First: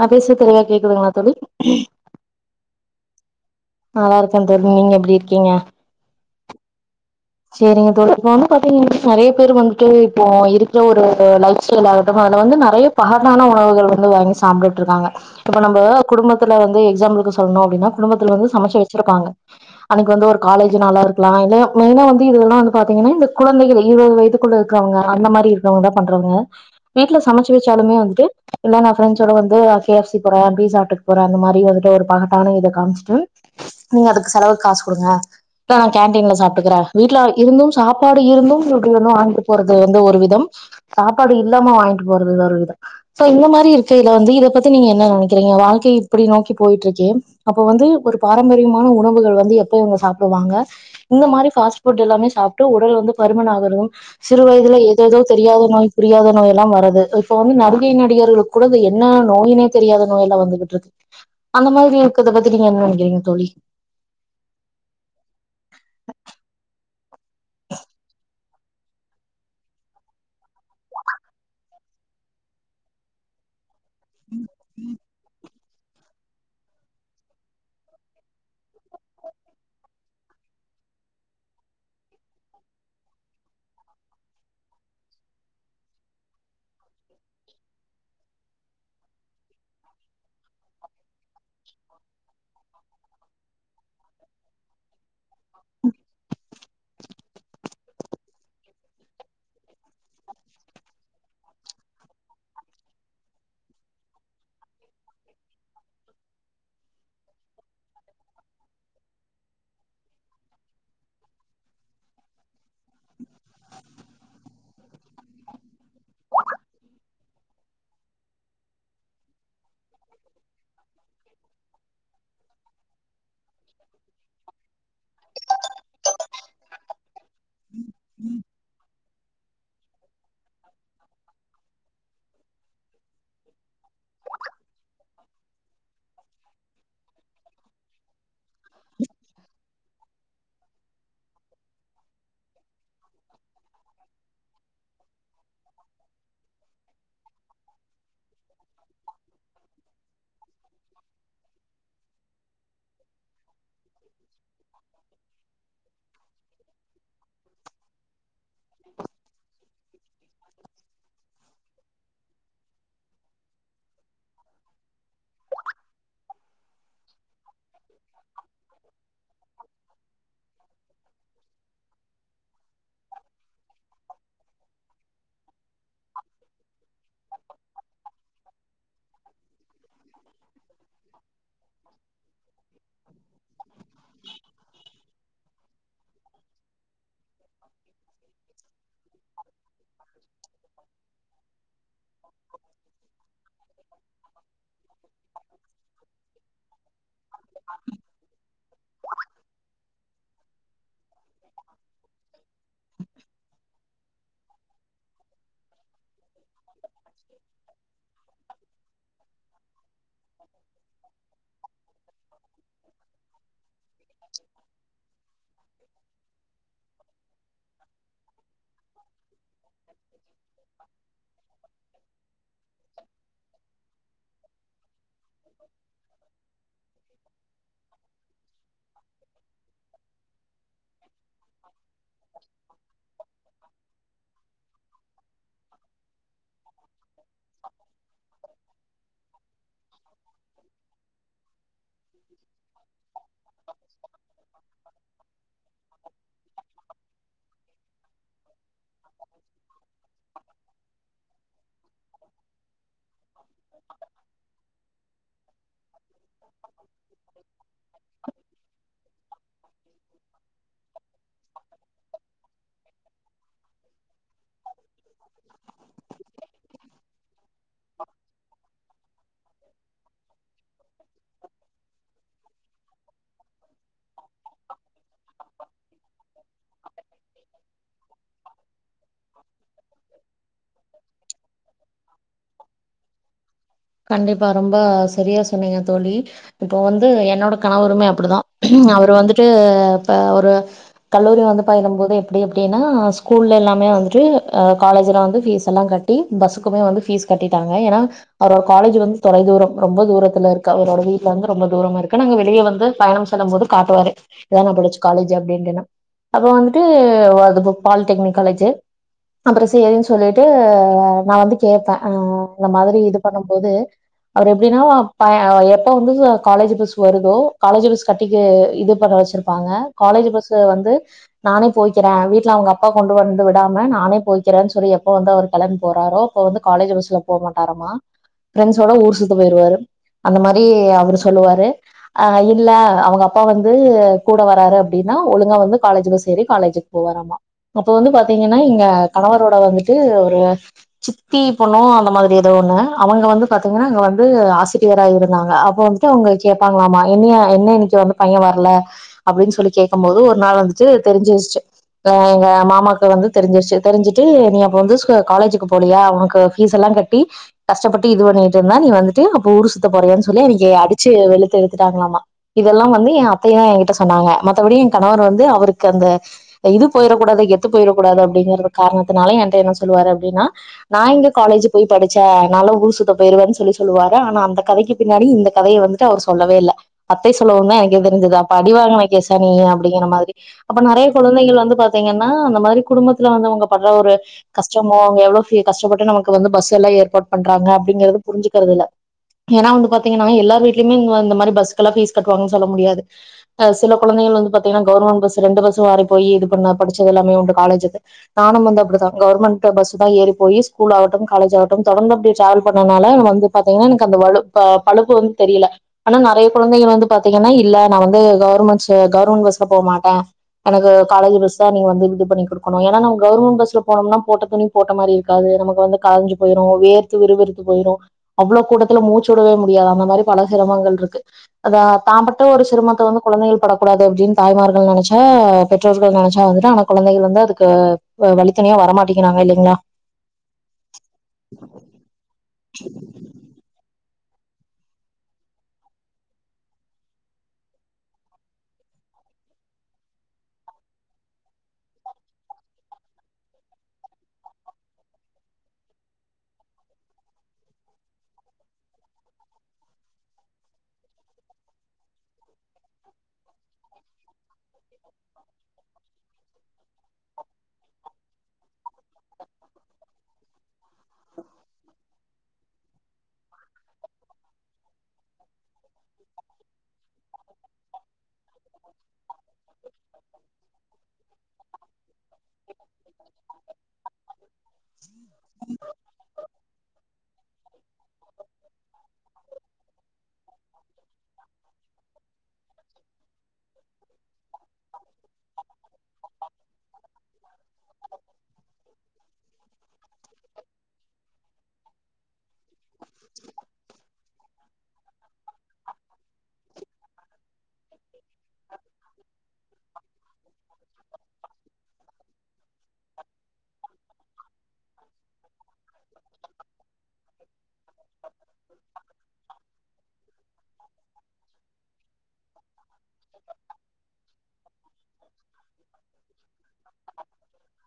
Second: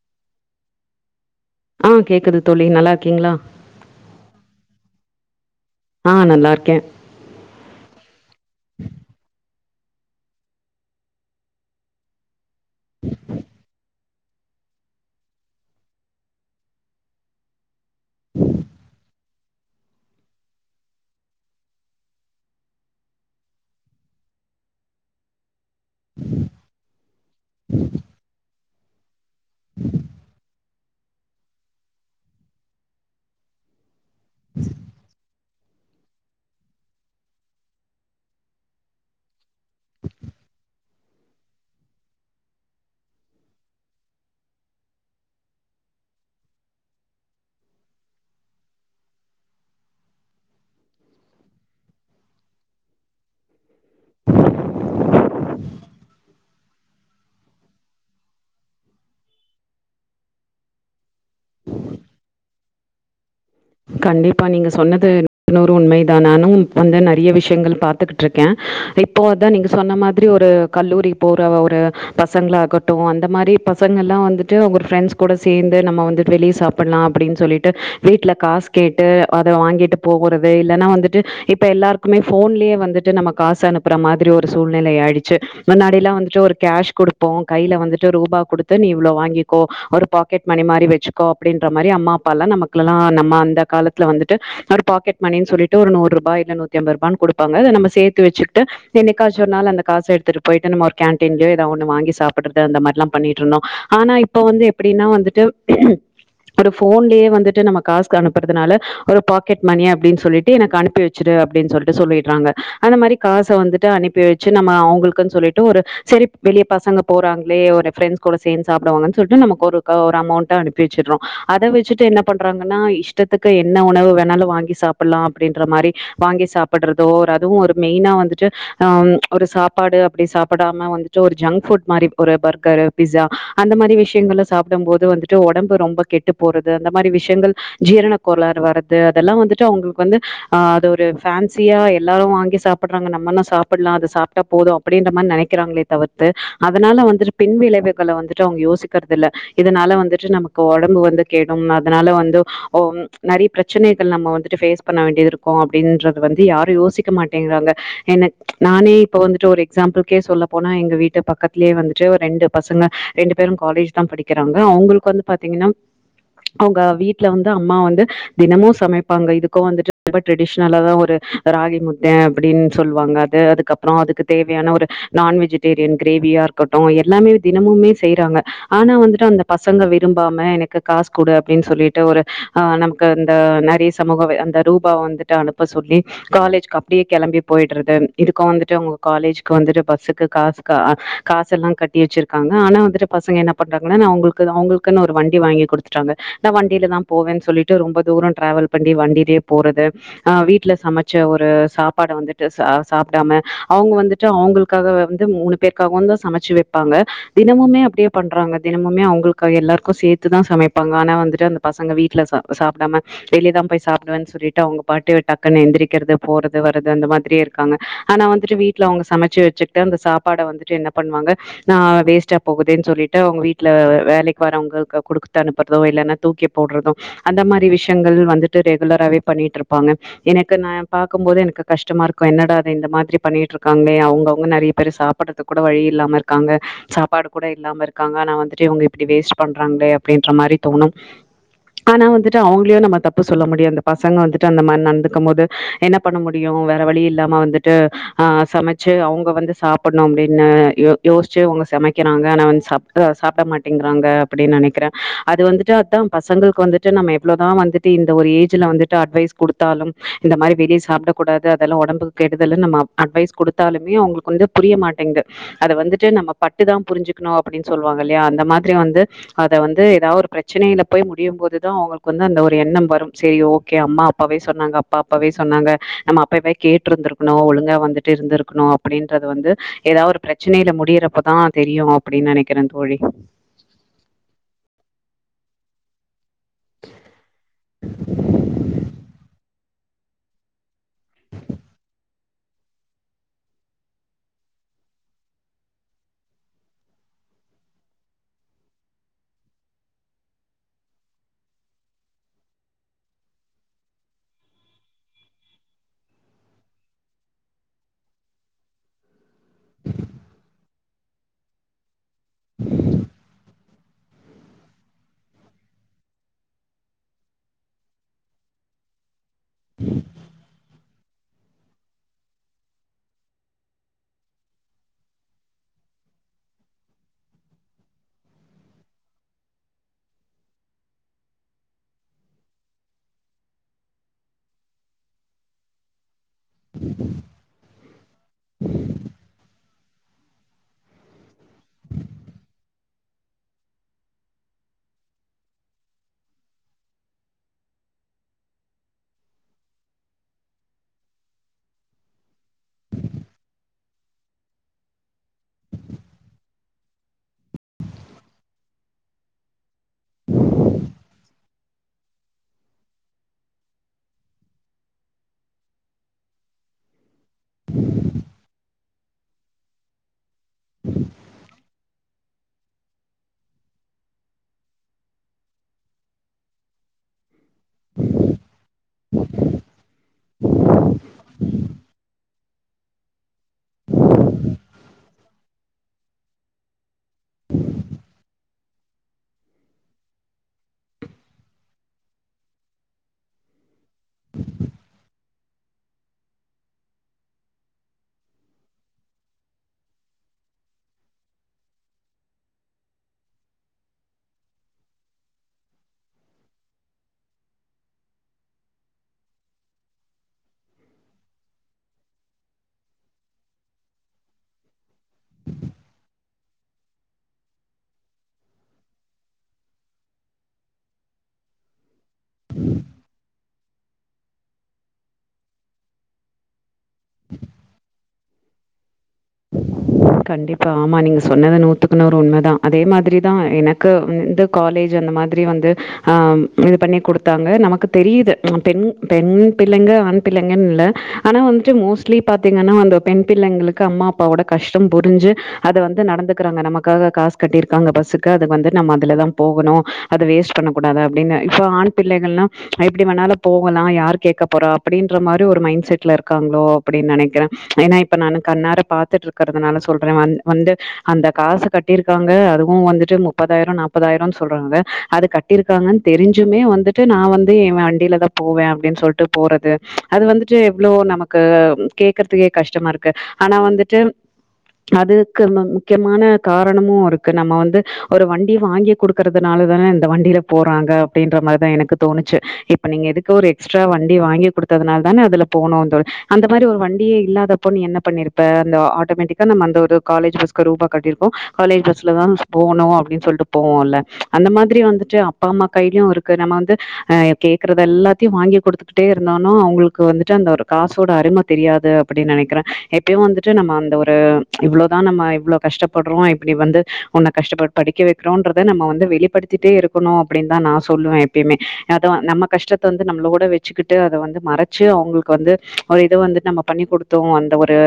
நா பேசுறது தெளிவா கேக்குதுங்களா தோழி ப்போ கேக்குது தோழி நல்லா இருக்கீங்ளா நல்லா இருக்க தோழி. நீங்க எப்பிடி இருக்கீங்க? ஆ நல்லா இருக்கே செரிங்க தோழி இப்ப வந்து பாத்தீங்னா நறைய பேர் வந்துட்டு இப்போ இருக்ற ஒரு லைப் ஸ்டைல் ஆகட்டு அதுல வந்து நறைய பகத்தான உணவுகள் வந்து வாங்கி சாப்ட்ருக்காங்க இப்ப நம்போ குடும்பத்துல வந்து எக்ஸாம் வெக்க சொல்ணு அப்டினா குடும்பத்ல இருந்து சமைச்சு வச்சிருப்பாங்க அன்னைக் வந்து காலேஜ் நாளாருக்லா இல்ல மெயினா வந் து இதுல்லா வந்து பாத்தீங்கனே இந்த குழந்தைகள் இருவது வயதுக்குள்ள இருக்கவுங்க அந்த மாரி இரு க்குறவுங்க பண்றவுங்க வீட்ல சமைச்சு வச்சாலுமே வந்துட்டு இல்ல நா ஃப்ரெண்ட்ஸோட வந்து கேஃப்சி போறே பீசா ஹட்டுக்கு போறே அந்த மாரி வந்துட்டு ஒரு பகட்டான இத காமிச்சிட்டு நீங்க அதுக்கு செலவுக்கு காசு குடுங்க. இல்ல நா கேன்டீன்ல சாப்ட்டுக்கிறே. வீட்ல இருந்தும் சாப்பாடு இருந்தும் இப்டி வந்து வாங்கிட் போறது வந்து ஒரு விதம் சாப்பாடு இல்லாம வாங்கிட்டு போறது ஒரு விதோ சோ இந்த மாரி இருக்கேல வந்து இத பத்தி நீங்க என்ன நெனைக்கிறீங்க வாழ்க்கை இப்டி நோக்கி போயிட்டு இருக்கே அப்ப வந்து ஒரு பாரம்பரியமான உணவுகள் வந்து எப்ப இவுங்க சாப்டுவாங்க இந்த மாரி ஃபாஸ்ட் ஃபுட் எல்லாமே சாப்டு உடல் வந்து பருமன் ஆகுறதும் சிறு வயதுல ஏத எதோ தெரியாத நோய் புரியாத நோய் எல்லா வருது இப்ப வந்து நடிகை நடிகர்களு க்குகூட இந்த என்ன நோயினே தெரியாத நோய் எல்லா வந்துகிட்டு இருக்கு அந்த மாதிரி இருக்கர்த பத்தி நீங்க என்ன நெனைக்கிறீங்க தோழி கண்டிப்பா நீங்க சொன்னது நூத்துக்கு நூறு உண்மைதா நானு இப் வந்து நெறைய விஷயங்கள் பாத்துகுட்ருக் கே இப்போ அதா நீங்க சொன்ன மாதிரி ஒரு கல்லூரி போற ஒரு பசங்கள ஆகட்டு அந்த மாரி ப பசங்கல்லா வந்துட்டு அவுங்க ஒரு ஃபிரெண்டஸ் கூட சேந்து நம்ம வந்துட்டு வெளிய சாப்பிலா அப்டினு சொல்லிட்டு வீட்ல காசு கேட்டு அத வாங்கிட்டு போவுறது இல்லனா வந்துட்டு இப்ப எல்லாருக்குமே ஃபோன்லயே வந்துட்டு நம்ம காசு அனுப் புற மாதிரி ஒரு சூழ்நிலை ஆயிடுச்சு முன்னாடில்லா வந்துட்டு ஒரு கேஷ் குடுப்போ கைல வந்துட்டு ரூபா குடுத் து நீ இவ்ளோ வாங்கிக்கோ ஒரு பாக்கெட் மணி மாரி வச்சுக்கோ அப்டின்ற மாரி அம்மா அப்பாலா நமக்குலா நம் ம் அந்த காலத்ல வந்துட்டு ஒரு பாக்கெட் மணின்னு சொல்லிட்டு ஒரு நூறுரூபா இல்ல நூத்தி ஐம்பது ரூபான்னு குடுப்பாங்க அத நம்ம சேத்து வச்சிட்டு என்னைக்காச்சு ஒரு நாள் அந்த காச எடுத்துட்டு போயிட்டு நம்ம ஒரு கேன்டீன்லயோ எதோ ஒன்னு வாங்கி சாப்டுட்ட அந்த மாரி ல்லா பண்ணிட்ருந்தோ. ஆனா இப்ப வந்து எப்பிடின்னா வந்துட்டு ஒரு ஃபோன்லயே வந்துட்டு நம்ம காசுக்கனுப்புறதுனால ஒரு பாக்கெட் மணி அப்டின் சொல்லிட்டு எனக்கு அனுப்பி வச்சுரு அப்டினு சொல் டு சொல்லிடுறாங்க அந்த மாரி காச வந்துட்டு அனுப்பி வச்சு நம்ம அவுங்களுக்குன் சொல்லிட்டு ஒரு செரி வெளிய பசங்க போறாங்களே ஒரு ஃப்ரண்டஸ் கூட சேந்து சாப்டுவாங்கன்னு சொல்லிட்டு நமக்கு ஒரு க ஒரு அமௌண்ட்டா அனுப்பி வச்சிரோ அத வச்சுட்டு என்ன பண்றாங்கன்னா இஷ் இஷ்டத்துக்கு என்ன உணவு வேணாலு வாங்கி சாப்புல்லா அப்டின்ற மாரி வாங்கி சாப்புடுறதோ ஒரு அதுவும் ஒரு மெயினா வந்துட்டு ஹம் ஒரு சாப் பாடு அப்டி சாப்டாம வந்துட்டு ஒரு ஜங்க் ஃபுட் மாரி ஒரு பர்கர் பிஸா அந்த மாரி விஷயங்க சாப் பிடு போது வந்துட்டு ஒடம்பு ரொம்ப கெட்டு போறது அந்த மாரி விஷயங்கள் ஜீரண கோளாறு வரது அதெலா வந்து ட்டு அவுங்களுக்கு வந்து அது ஒரு ஃபேன்சியா எல்லாரு வாங்கி சாப் பிடுறாங்க நம்மனா சாப்பில்லா அது சாப்டா போது அப்டின்ற மாரி நெனைக்கிறாங்களே தவிர்த்து அதனால வந்துரு பின் விளைவுகள வந்துட்டு அவுங்க யோசிக்கிறதுல்ல இதனால வந்துட்டு நமக்கு ஒடம்பு வந்து கெடும் அதனால வந்து ஓம் நெறைய பிரெச்சனைகள் நம்ம வந்துட்டு ஃபேஸ் பண்ண வேண்டியதி ருக்கு அப்டின்றது வந்து யாரு யோசிக்க மாட்டேங்கிறாங்க என நானே இப்ப வந்துட்டு ஒரு எக்ஸாம் புள்க்கே சொல்ல போனா எங்க வீட்டு பக்கத்லயே வந்து ட்று ஒரு ரெண்டு பசங்க ரெண்டு பேரு காலேஜ் தா படிக்கிறாங்க அவுங்கள்க்கு வந்து பாத்தீங்னா அவுங்க வீட்ல வந்து அம்மா வந்து தினமு சமைப்பாங்க இதுக்கு வந்துட்டு ரொம்ப ட்ரெடிஷனலா தா ஒரு ராளிமுத்தை அப்டின் சொல்லுவாங்க அது அதுக் கப்பறோ அதுக்கு தேவையான ஒரு நான் வெஜிடேரியன் கிரேவியா இருக்கட்டு எல்லாமே தினமுமே செய்றாங்க ஆனா வந்துட்டு அந்த பசங்க விரும்பாம எனக்கு காஸ் குடு அப்டின்னு சொல் ட்டு ஒரு ஹ நமக்கு அந்த நெறைய சமூக வ அந்த ரூபாவ வந்துட்டு அனுப்ப சொல்லி காலேஜ் கப் ப்டியே கெளம்பி போயிடுறது இதுக்கு வந்துட்டு உங்க காலேஜ்க்கு வந்துட்டு பஸ்ஸுக்கு காசு கா காசு எல்லா கட் டி வச்சிருக்காங்க ஆனா வந்துட்டு பசங்க என்ன பண்றாங்க உங்களுக்கு அவுங்களுக்குன்னு ஒரு வண்டி வாங்கி குடுத்துடாங்க நா வண் வண்டில தா போவேனு சொல்லிட்டு ரொம்ப தூரம் டிராவல் பண்ணி வண்டிலயே போறது ஆ வீட்ல சமச்ச ஒரு சாப்பாட வந்துட்டு இ சா சாப்டாம அவங்க வந்துட்டு அவங்களுக்காக வந்து மூணு பேருக்காகவும் தா சமச்சு வப்பாங்க தினமுமே அப்டியே பண்றாங்க தினமுமே அவங்களுக்கு எல்லாருக்கு சேத்துதா சமைப்பாங்க ஆனா வந்துட்டு அந்த பசங்க வீட்ல சாப்டாம வெளிய தா போய் சாப்டுவனு சொல்லிட்டு அவங்க பாட்டு டக்குனு எந்திரிக்கறது போறது வருது அந்த மாதிரியே இருக்கு இருக்காங்க ஆனா வந்துட்டு வீட்ல அவங்க சமச்சு வச்சுக்கிட்டு அந்த சாப்பாட வந்துட்டு என்ன பண்ணுவாங்க தான் வேஸ்ட்டா போகுதேன்னு சொல்லிட்டு அவங்க வீட்டுல வேலைக்கு வரவங்கக்கு க குடுத்து அனுப்பற்தோ இல்ன்னா போட்றதும் அந்த மாதிரி விஷயங்கள் வந்துட்டு ரெகுலராவே பண்ணிட்டு இருப்பாங்க எனக்கு நா பாக்கும் போது எனக்கு கஷ்டமா இருக்கும் என்னடா அது இந்த மாதிரி பண்ணி ட்டுருக்காங்களே அவங்க அவங்க நிறைய பேரு சாப்படுறதுக்கு கூட வழி இல்லாம இருக்காங்க சாப்பாடு கூட இல்லாம இருக் இருக்காங்க நா வந்துட்டு இவங்க இப்படி வேஸ்ட் பண்றாங்களே அப்டின்ற மாரி தோணும் ஆனா வந்துட்டு அவங்களையும் நம்ம தப்பு சொல்ல முடியு அந்த பசங்க வந்துட்டு அந்த மாரி நடந்துக்கும் போது என்ன பண்ண முடியு வேற வழி இல்லாம வந்துட்டு ஆ சமச்சு அவங்க வந்து சாபட்ணும் அப்டின்னு யோசிச்சு அவங்க சமை கறாங்க சாப்பட மாட்டேங்கறாங்க அப்டின்னு நனைக்கறே அது வந்துட்டு பசங்களுக்கு வந்துட்டு நம்ம எவ்ளோதா வந்துட்டு இந்த ஒரு ஏஜ்ல வந்துட்டு அட்வைஸ் குடுத்தாலு இந்த மாரி வெளிய சாப்டக்கூடாது அதல்லா ஒடம்புக்கு கெடுதலு நம்ம அ அட்வைஸ் குடுத்தாலுமே அவங்களுக்கு வந்து புரிய மாட்டேங்து அத வந்துட்டு நம்ம பட்டுதா புரிஞ்சிக்கணு அப்டின்னு சொல்லுவாங்க இல்லையா அந்த மாரி வந்து அத வந்து ஏதா ஒரு பிரச் ப்ரச்சனைல போய் முடியும் போது தா அவங்களுக்கு வந்து அந்த ஒரு எண்ணம் வரும் சரி ஓகே அம்மா அப்பாவே சொன்னாங்க அப்ப அப்பாவே சொன்னாங்க நம்ம அப்பவே கேட்டுருந்துருக்கணும் ஒழுங்கா வந்துட்டு இருந்துருக்கணும் அப்டின்றது வந்து ஏதா ஒரு பிரச்சனைல முடியறப்பதா தெரியு அப்டினு நெனைக்ற தோழி கண்டிப்பா ரொம்ப சரியா சொன்னீங்க தோழி இப்போ வந்து என்னோட கணவருமே அப்டிதா அவரு வந்துட்டு இப்ப ஒரு கல்லூரி வந்து பயிலும் போது எப்படி அப்டினா ஸ்கூல்ல எல்லாமே வந்துட்டு அ காலேஜ்லா வந்து ஃபீஸ் லாம் கட்டி பஸ்ஸுக்குமே வந்து பீஸ் கட்டிட்டாங்க ஏனா அவரோட காலேஜ் வந்து தொலைதூரம் ரொம்ப தூரத்துல இருக்கு அவரோட வீட்ல வந்து ரொம்ப தூரமா இருக்கு நாங்க வெளிய வந்து பயணம் செல்லும்போது காட்டுவாரு இதா நா படிச்ச காலேஜ் அப்டின்டுனு அது வந்துட்டு வா து புக் பால்டெக்னிக் காலேஜூ அப்ற சேரின்னு சொல்லி ஆ நா வந்து கேக்பேன் ஆ இந்த மாரி இது பண்ணும்போது அவர் எப்டின்னா எப்ப வந்து காலேஜ் பஸ் வருதோ காலேஜ் பிஸ் கட்டிக்கு இது பண்ண வச்ருப் ருப்பாங்க காலேஜ் பஸ்ல வந்து நானே போய்கறே வீட்ல அவங்க அப்பா கொண்டு வந்து விடாம நானே போய்கக்கறே சொல்லி இப்ப வந்து அவர் களம்ப போறாரோ இப்ப வந்து காலேஜ் பஸ்ல போக மாட்டாரமா பிரரெண்டஸ்ஸோட ஊர் சுத்த போயிருவாரு அந்த மாரி அவரு சொல்லுவாரு அ இல்ல அவங்க அப்பா வந்து கூட வராரு அப்டின்னா ஒழுங்க வந்து காலேஜூ பஸ் ஏறி காலேஜ்க்கு போவரமா அப்போ வந்து பாத்தீங்கன்னா இங்க கணவரோட வந்துட்டு ஒரு சித்தி பொண்ணோ அந்த மாரி எதோ ஒண்ணு அவங்க வந்து பாத்தீங்கன்னாங்க வந்து ஆசிட்ரியா இருந்தாங்க அப்போ த்த உங்க கேபாங்களாமா என்னய என்ன இன்னைக்கு வந்து பைய வரல அப்டின்னு சொல்லி கேட்கு போது ஒரு நாள் வந்துட்டு தெரிஞ்சிரிச்சி அ எங்க மாமாக்கு வந்து தெரிஞ்சிருச்சி தெரிஞ்சுட்டு நீ அப் அப்ப வந்து காலேஜுக்கு போலியா ஓனக்கு பீஸ் எல்லா கட்டி கஷ்டப்பட்டு இது பண்ணிட்டு இருந்தா நீ வந்துட்டு அப்ப ஊர் சுத்த போறியான்னு சொல்லி அன்னைக்கு அடிச்சு வெளுத்து இழுத்துட்டாங்களாமா இதல்லா வந்து ஏ அத்தையே எகிட்ட சொன்னாங்க மத்தபடி என் கணவர் வந்து அவருக்கு அந்த இது போயிறக்கூடாது கெத்து போயிறக்கூடாது அப்டிங்கறது காரணத்னால என் ட சொல்லுவாரு அப்படின்னா நான் இங்க காலேஜு போய் படிச்சேன் நல்லா ஊரு சுத்த போயிருவேன்னு சொல்லி சொல்லுவாரு ஆனா அந்த கதைக்கு பின்னாடி இந்த கதையை வந்துட்டு அவர் சொல்லவே இல்ல அத்தை சொல்லவவு தா எனக்கு தெரிஞ்சது அப்படிவங்கன கேஷானியி அப்டிங்கிற மாரி அப்ப நிறைய குழந்தைகள் வந்து பாத்தீங்கன்னா அந்த மாதிரி குடும்பத்துல வந்து அவங்க படுற ஒரு கஷ்டமோங்க எவ்ளோ ஃபீ கஷ்டப்பட்டு நமக்கு வந்து பஸ் எல்லா ஏற்பாடு் பண்றாங்க அப்டிங்கிறது புரிசிங்றது இல்ல ஏன்னா வந்து பாத்தீங்கன்னா எல்லா வீடலயுமே இந்த மாரி பஸ்சுக்கு எல்லாம் பீஸ் கட்டு வாங்கன் சொல்ல முடியாது அ சில கொழந்தைகள் வந்து பாத்தீங்கன்னா கவேர்மெண்ட் பஸ் ரெண்டு பஸ் மாறி போய் இது பண்ண படிச்சது எல்லாமே உண்டு காலேஜுல நானும் வந்த அப்டிதா கவர்மெண்ட் பஸ் தா ஏறி போய் ஸ்கூல் ஆட்டு காலேஜ் ஆட்டு தொடர்ந்து அப்டியே ட்ராவல் பண்ணனால ந வந்து பாத்தீங்கன்னா எனக்கு அந்த வலு ப பலுப்பு வந்து தெரியல ஆனா நிறைய குழந்தைகள் வந்து பாத்தீங்கன்னா இல்ல நா வந்து கவர்மெண்ட்ஸ் கவர்மெண்ட் பஸ்ல போக மாட்டேன் எனக்கு காலேஜ் பஸ் தா நீங்க வந்து விடு பண்ணி கொடுக்கணும் ஏன்னா நா கவுவர்மெண்ட் பஸ்ல போனம்னா போட்ட துணி போட்ட மாரி இருக்காது நமக்கு வந்து கயஞ்சி போயிரு வேர்த்து விறுவிறுத்து போயிரு அவ்ளோ கூட்டத்துல மூச்சு விடவே முடியாது அந்த மாதிரி பல சிரமங்கள் இருக்கு அத தாம்பட்ட ஒரு சிரமத்த வந்து கொழந்தைகள் பட கூடாது அப்டின்னு தாய்மார்கள் நினைச்சா பெற்றோர்கள் நினைச்சா வந்து ஆனா கொழந்தைகள் வந்து அதுக்கு வ வழி த்தனியா வரமாட்டிங்கிறாக கண்டிப்பா ஆமா நீங்க சொன்னது நூத்துக்கு நூறு உண்மதான் அதே மாதிரி தா எனக்கு ந்து காலேஜ் அந்த மாதிரி வந்து ஆ இது பண்ணி கொடுத்தாங்க நமக்கு தெரியுது ம் பெண் பெண் பிள்ளைங்க ஆண் பிள்ளைங்கன்னு இல்ல ஆனா வந்துட்டு மோஸ்ட்லி பாத்தீங்கன்னா வந்து பெண் பிள்ளைங்களுக்கு அம்மா அப்பாவோட கஷ்டம் புரிஞ்சு அத வந்து நடந்துக்கிறாங்க நமக்காக காசு கட்டிருக்காங்க பஸ்க்கு அது வந்து நம்ம அதுல தா போகணும் அது வேஸ்ட் பண்ண கூடாது அப்படின்னு இப்ப ஆண் பிள்ளைகள்லாம் எப்டி வேண்ணாலும் போகலாம் யார் கேட்க போறா அப்டின்ற மாதிரி ஒரு மைண்ட் செட்ல இருக்காங்களோ அப்டின்னு நினைக்கிறேன் ஏன்னா இப்ப நானு கண்ணார பாத் [unintelligible] இருக்கறதுனால சொல்றேன் வந் வந்து அந்த காசு கட்டிருக்காங்க அதுவும் வந்துட்டு முப்பதாயிரொ நாப்பதாயிரொ சொல்றாங்க அது கட் இருக்காங்கன்னு தெரிஞ்சுமே வந்துட்டு நா வந்து என் வண்டியிலதான் போவேன் அப்படின்னு சொல்லிட்டு போறது அது வந்துட்டு எவ்வளோ நமக்கு கேக்குறதுக்கே கஷ்டமா இருக்கு ஆனா வந்துட் டு அதுக்கு முக்கியமான காரணமும் இருக்கு நாம வந்து ஒரு வண்டி வாங்கி கொடுக்கறதுனாலதான இந்த வண்டியில போறாங்க அப்படின்ற மாதிரிதான் எனக்கு தோணுச்சு இப்ப நீங்க எதுக்கு ஒரு எக்ஸ்ட்ரா வண்டி வாங்கி குடுத்ததுனால தான அதுல போனும் தோ அந்த மாரி ஒரு வண்டியே இல்லாதப்ப நீ என்ன பண்ணிருப்ப அந்த ஆட்டோமேட்டிக்கா நம்ம அந்த ஒரு காலேஜ் பஸ்க்கு ரூபா கட்டிருக்கோ காலேஜ் பஸ்ல தா போகனு அப் ப்டின் சொல்லிட்டு போவோம்ல அந்த மாதிரி வந்துட்டு அப்பா அம்மா கையிலயும் இருக்கு நம்ம வந்து அ கே க்றது எல்லாத்தையும் வாங்கி கொடுத்துக்கிட்டே இருந்தோ னா அவங்களுக்கு வந்துட்டு அந்த ஒரு காசோட அரும தெரியாது அப்படி நினைக்கிறேன் எப்பயும் வந்துட்டு ட்டு நம்ம அந்த ஒரு இவ்வளோதா நம்ம இவ்வளோ கஷ்டப்படுறோ இப்படி வந்து உன்ன கஷ்டப்ப படிக்க வைக்கிறோன்றத நம்ம வந்து வெளிப்படுத் திட்டே இருக்கணும் அப்படின்னு தான் நான் சொல்லுவேன் எப்பயுமே அத நம்ம கஷ்டத்த வந்து நம்மளோட வ வச்சுக்கிட்டு அத வந்து மறைச்சு அவுங்களுக்கு வந்து ஒரு இதை வந்து நம்ம பண்ணி கொடுத்தோம் அந்த ஒரு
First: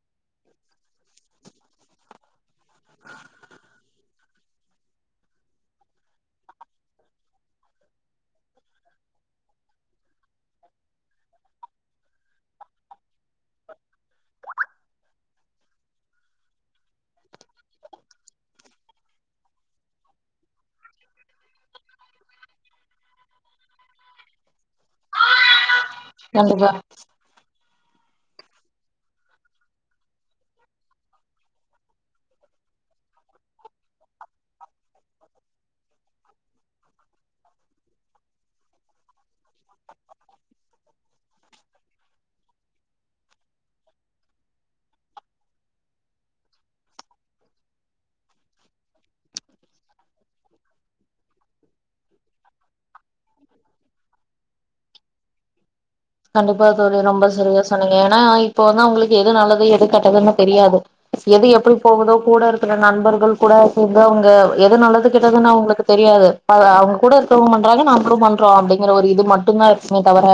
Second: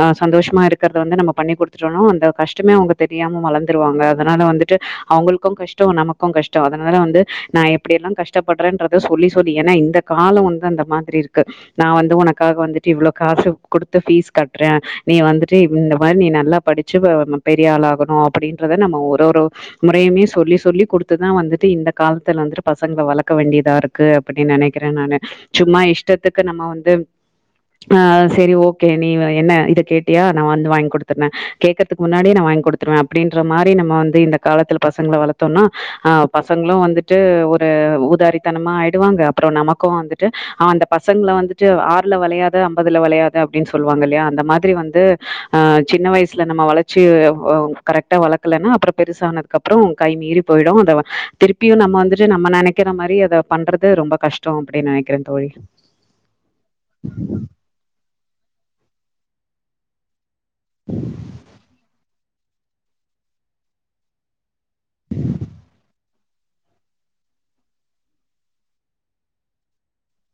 ஆ சந்தோஷமா இருக்கிறத வந்து நம்ம பண்ணி கொடுத்துட்டோனு அந்த கஷ்டமே அவங்க தெரியாம வளர்ந்துருவாங்க அதனால வந்துட்டு அவங்களுக் க்கும் கஷ்டொ நமக்கு கஷ்டொ அதனால வந்து நா எப்படியெல்லாம் கஷ்டப்படுறேன்றத சொல்லி சொல்லி ஏன்னா இந்த காலம் வந்து அந்த மாதிரி இருக்கு நா வந்து உனக்காக வந்துட்டு இவ்வளோ காசு கொடுத்து ஃபீஸ் கெட் ற நீ வந்துட்டு இந்த மாரி நீ நல்லா படிச்சு பே ம பெரிய ஆளாகணு அப்டின்றத நம்ம ஒரு ஒரு முறையுமே சொல்லி சொல்லி குடுத்துதா வந்துட்டு இந்த காலத்துல வந்துட்டு பசங்கள வளக்க வேண்டியதா இருக்கு க்கு அப்டினு நெனைக்ற நானு சும்மா இஸ் இஸ்டத்துக்கு நம்ம கண்டிப்பா வந்து ஆ செரி ஓகே நீ வை என்ன இத கேட்டியா நான் வந்து வாங்கி குடுத்துட்ற கேக்றதுக்கு முன்னாடியே நான் வாங்கி குடுத்துருவே அப்டின்ற மாரி நம்ம வந்து இந்த காலத்துல பசங்கள வளத்தோன்னா ஆ பசங்களு வந்துட்டு ஒரு உதாரித்தனமா ஆயிடுவாங்க அப்றோ நமக்கு வந்துட்டு ஆ அந்த பசங்கள வந்துட்டு ஆறுல வளையாது ஐம்பதுல வளையாது அப்டின்னு சொல்லுவாங்க இல்லயா அந்த மாதிரி வந்து சின்ன ஆ வயசுல நம்ம வளர்ச்சி கரெக்டா வளக்கலன்னா அப்றோ பெருசானது கப்றோ கை மீறி போயிடு அத திருப்பியு நம்ம வந்துட்டு நம்ம நெனைக்கிற மாரி அத பண்றது ரொம்ப கஷ் டோ அப்டி நெனைக்கிறே தோழி கண்டிப்பா தோழி ரொம்ப சரியா சொன்னீங்க ஏன்னா இப்போதா அவுங்களுக்கு எது நல்லது எது கேட்டதுன்னு தெரியாது எது எப்படி போகுதோ கூட இருக்குற நண்பர்கள் கூட சேந்து அவுங்க எது நல்லது கெட்டதுன்னு அவுங்களுக்கு தெரியாது அது அவுங்க கூட இருகவுங்க பண்றாங்க நம்பலு பண்றோ அப்டிங்கற ஒரு இது மட்டு தானக்ஷ இருக்குமே தவர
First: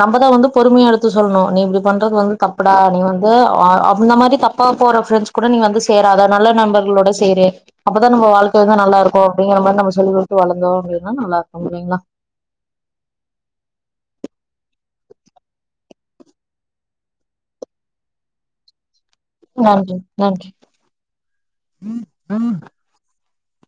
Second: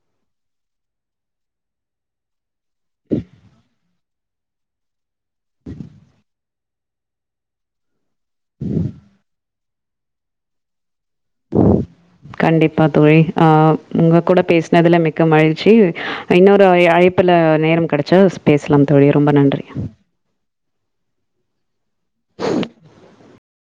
நம்பதா வந்து பொறுமையா எடுத்து சொல்ணு நீ இப்டி பண்றது வந்து தப்படா நீ வந்து அ அப் இந்த மாரி தப்பா போற ஃப்ரெண்ட்ஸ் கூட நீ வந்து சேராத நல்ல நண்பர்களோட சேரு அப்பதா நம்ப வாழ்க வந்து நல்லா இருக்கு அப்டிங்ற மாரி நம்ம சொல்லி குடுது வளந்தோ அப்டின்னா நல்லா இருக்கு இல்லைங்ளா கண்டிப்பா தோழி அ உங்க கூட பேசுனதுல மிக்க மகிழ்ச்சி இன்னொரு அ அழைபுல நேரம் கெடைச்ச பேசலாம் தோழி ரொம்ப நன் நன்றி நன்றி